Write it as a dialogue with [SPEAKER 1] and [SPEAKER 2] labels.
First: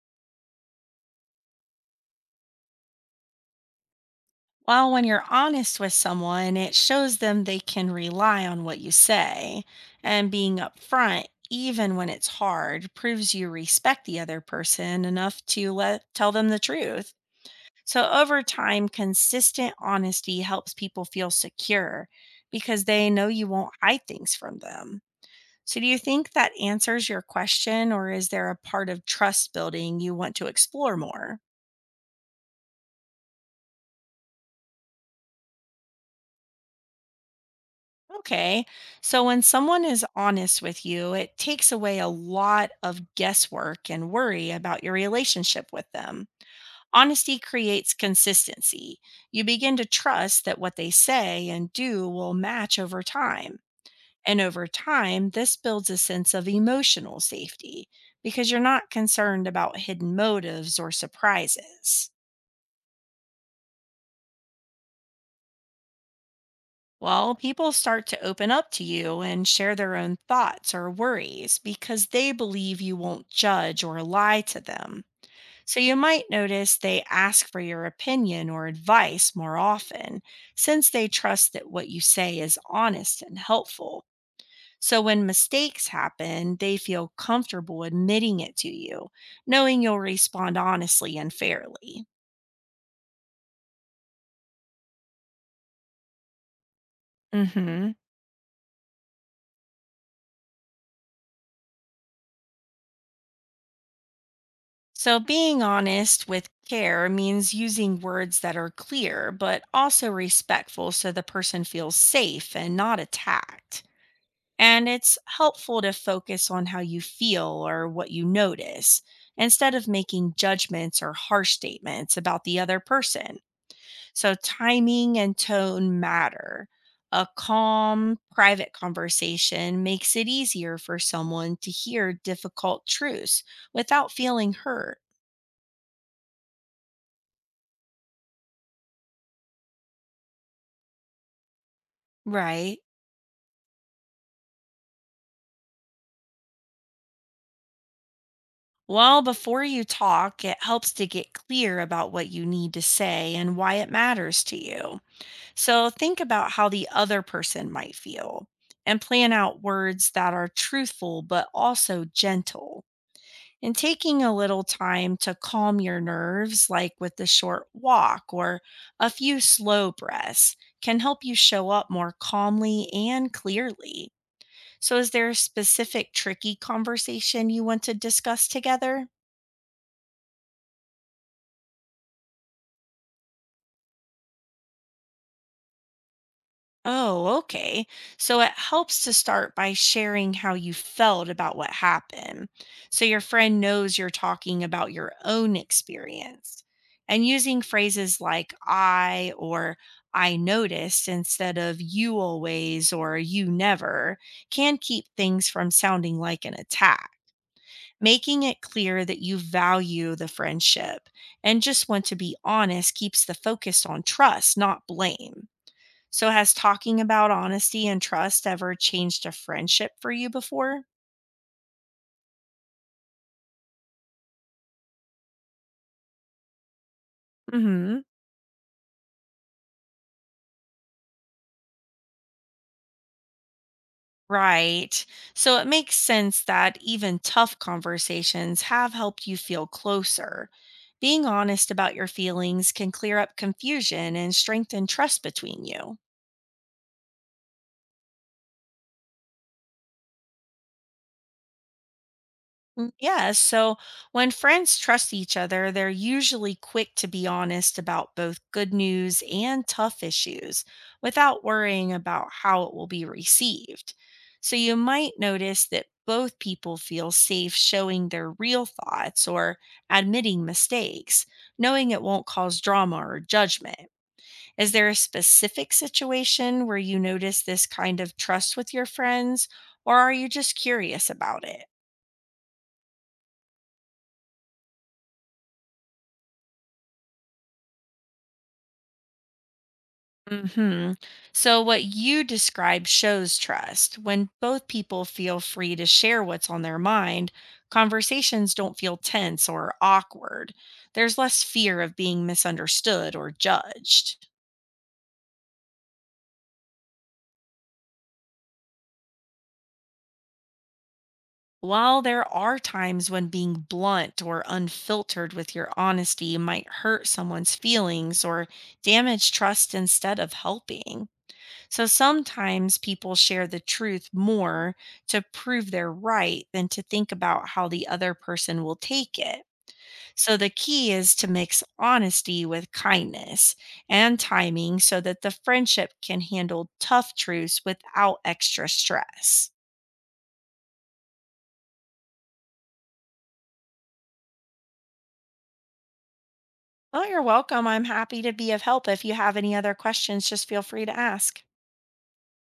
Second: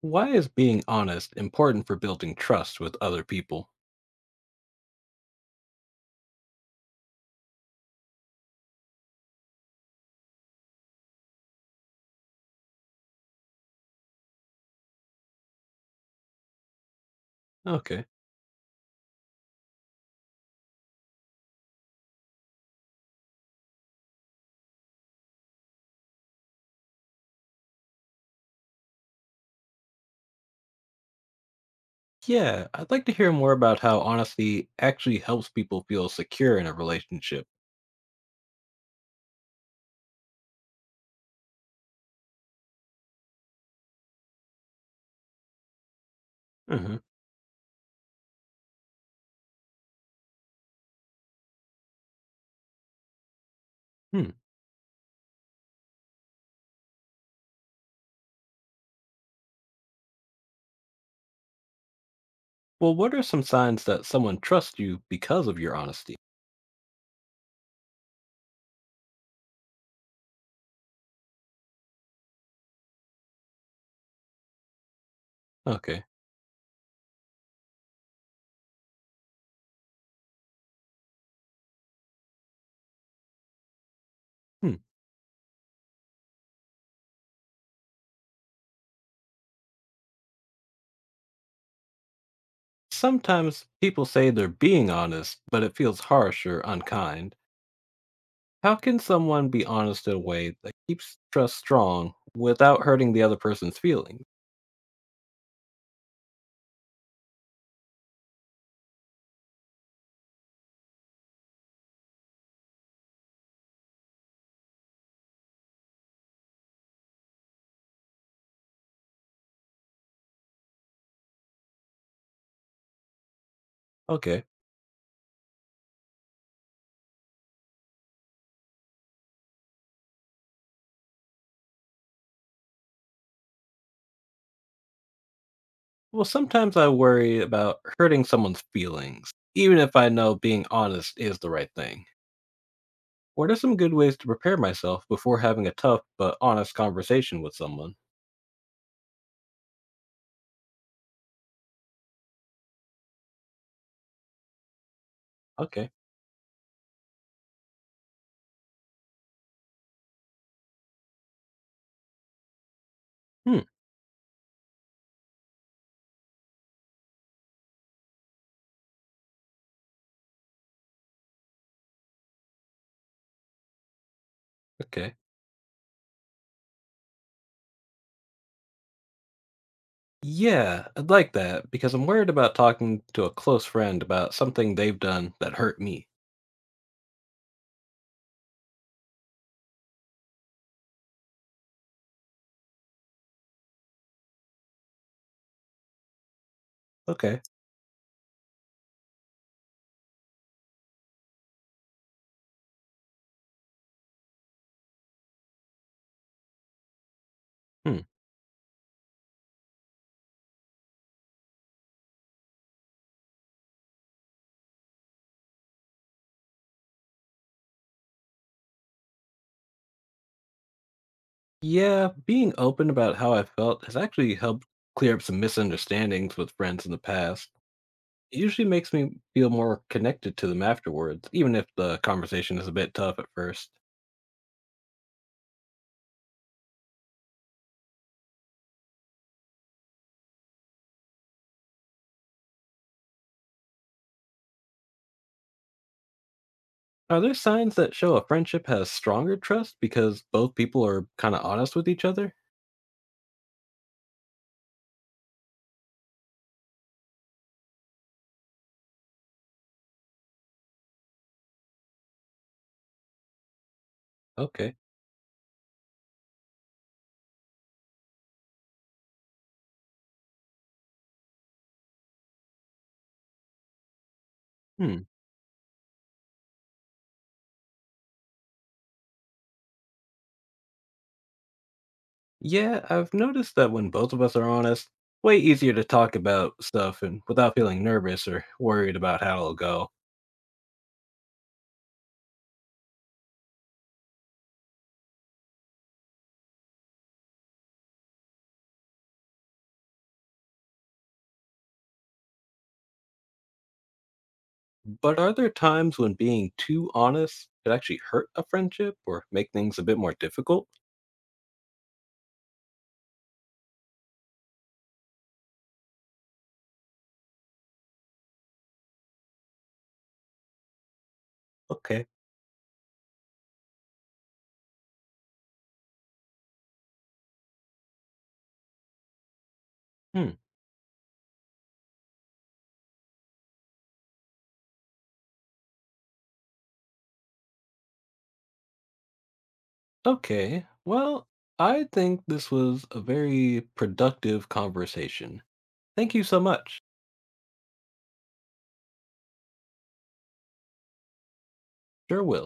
[SPEAKER 1] Why is being honest important for building trust with other people?
[SPEAKER 2] Well, when you're honest with someone, it shows them they can rely on what you say. And being upfront, even when it's hard, proves you respect the other person enough to let tell them the truth.
[SPEAKER 1] Okay.
[SPEAKER 2] So over time, consistent honesty helps people feel secure because they know you won't hide things from them. So do you think that answers your question, or is there a part of trust building you want to explore more?
[SPEAKER 1] Yeah, I'd like to hear more about how honesty actually helps people feel secure in a relationship.
[SPEAKER 2] Okay. So when someone is honest with you, it takes away a lot of guesswork and worry about your relationship with them.
[SPEAKER 1] Uh-huh.
[SPEAKER 2] Honesty creates consistency. You begin to trust that what they say and do will match over time.
[SPEAKER 1] Hmm.
[SPEAKER 2] And over time, this builds a sense of emotional safety because you're not concerned about hidden motives or surprises.
[SPEAKER 1] Well, what are some signs that someone trusts you because of your honesty?
[SPEAKER 2] Well, people start to open up to you and share their own thoughts or worries because they believe you won't judge or lie to them. So you
[SPEAKER 1] Okay.
[SPEAKER 2] might notice they ask for your opinion or advice more often since they trust that what you say is honest and helpful.
[SPEAKER 1] Hmm.
[SPEAKER 2] So when mistakes happen, they feel comfortable admitting it to you, knowing you'll respond honestly and fairly.
[SPEAKER 1] Sometimes people say they're being honest, but it feels harsh or unkind.
[SPEAKER 2] Mhm.
[SPEAKER 1] How can someone be honest in a way that keeps trust strong without hurting the other person's feelings?
[SPEAKER 2] So, being honest with care means using words that are clear, but also respectful so the person feels safe and not attacked. And it's helpful to focus on how you feel or what you notice instead of making judgments or harsh statements about the other person. So,
[SPEAKER 1] Okay.
[SPEAKER 2] timing and tone matter. A calm, private conversation makes it easier for someone to hear difficult truths without feeling hurt.
[SPEAKER 1] Well, sometimes I worry about hurting someone's feelings, even if I know being honest is the right thing.
[SPEAKER 2] Right.
[SPEAKER 1] What are some good ways to prepare myself before having a tough but honest conversation with someone?
[SPEAKER 2] Well, before you talk, it helps to get clear about what you need to say and why it matters to you.
[SPEAKER 1] Okay.
[SPEAKER 2] So think about how the other person might feel, and plan out words that are truthful but also gentle.
[SPEAKER 1] Hmm.
[SPEAKER 2] And taking a little time to calm your nerves, like with a short walk or a few slow breaths, can help you show up more calmly and clearly. So, is
[SPEAKER 1] Okay.
[SPEAKER 2] there a specific tricky conversation you want to discuss together?
[SPEAKER 1] Yeah, I'd like that because I'm worried about talking to a close friend about something they've done that hurt me.
[SPEAKER 2] Oh, okay. So it helps to start by sharing how you felt about what happened. So your friend knows you're talking about your own experience, and
[SPEAKER 1] Okay.
[SPEAKER 2] using phrases like I or I noticed instead of you always or you never can keep things from sounding like an attack.
[SPEAKER 1] Hmm.
[SPEAKER 2] Making it clear that you value the friendship and just want to be honest keeps the focus on trust, not blame. So, has talking about honesty and trust ever changed a friendship for you before?
[SPEAKER 1] Yeah, being open about how I felt has actually helped clear up some misunderstandings with friends in the past.
[SPEAKER 2] Hmm.
[SPEAKER 1] It usually makes me feel more connected to them afterwards, even if the conversation is a bit tough at first.
[SPEAKER 2] Right. So, it makes sense that even tough conversations have helped you feel closer. Being honest about your feelings can clear up confusion and strengthen trust between you.
[SPEAKER 1] Are there signs that show a friendship has stronger trust because both people are kind of honest with each other?
[SPEAKER 2] Yeah, so when friends trust each other, they're usually quick to be honest about both good news and tough issues without worrying about how it will be received. So
[SPEAKER 1] Okay.
[SPEAKER 2] you might notice that both people feel safe showing their real thoughts or admitting mistakes, knowing it won't cause drama or judgment. Is there a
[SPEAKER 1] Hmm.
[SPEAKER 2] specific situation where you notice this kind of trust with your friends, or are you just curious about it?
[SPEAKER 1] Yeah, I've noticed that when both of us are honest, way easier to talk about stuff and without feeling nervous or worried about how it'll go.
[SPEAKER 2] Hmm. So, what you describe shows trust. When both people feel free to share what's on their mind, conversations don't feel tense or awkward. There's less fear of being misunderstood or judged.
[SPEAKER 1] But are there times when being too honest could actually hurt a friendship or make things a bit more difficult?
[SPEAKER 2] While there are times when being blunt or unfiltered with your honesty might hurt someone's feelings or damage trust instead of helping, so
[SPEAKER 1] Okay.
[SPEAKER 2] sometimes people share the truth more to prove they're right than to think about how the other person will take it.
[SPEAKER 1] Hmm.
[SPEAKER 2] So the key is to mix honesty with kindness and timing so that the friendship can handle tough truths without extra stress.
[SPEAKER 1] Okay. Well, I think this was a very productive conversation. Thank you so much.
[SPEAKER 2] Oh, you're welcome. I'm happy to be of help. If you have any other questions, just feel free to ask.
[SPEAKER 1] Sure will.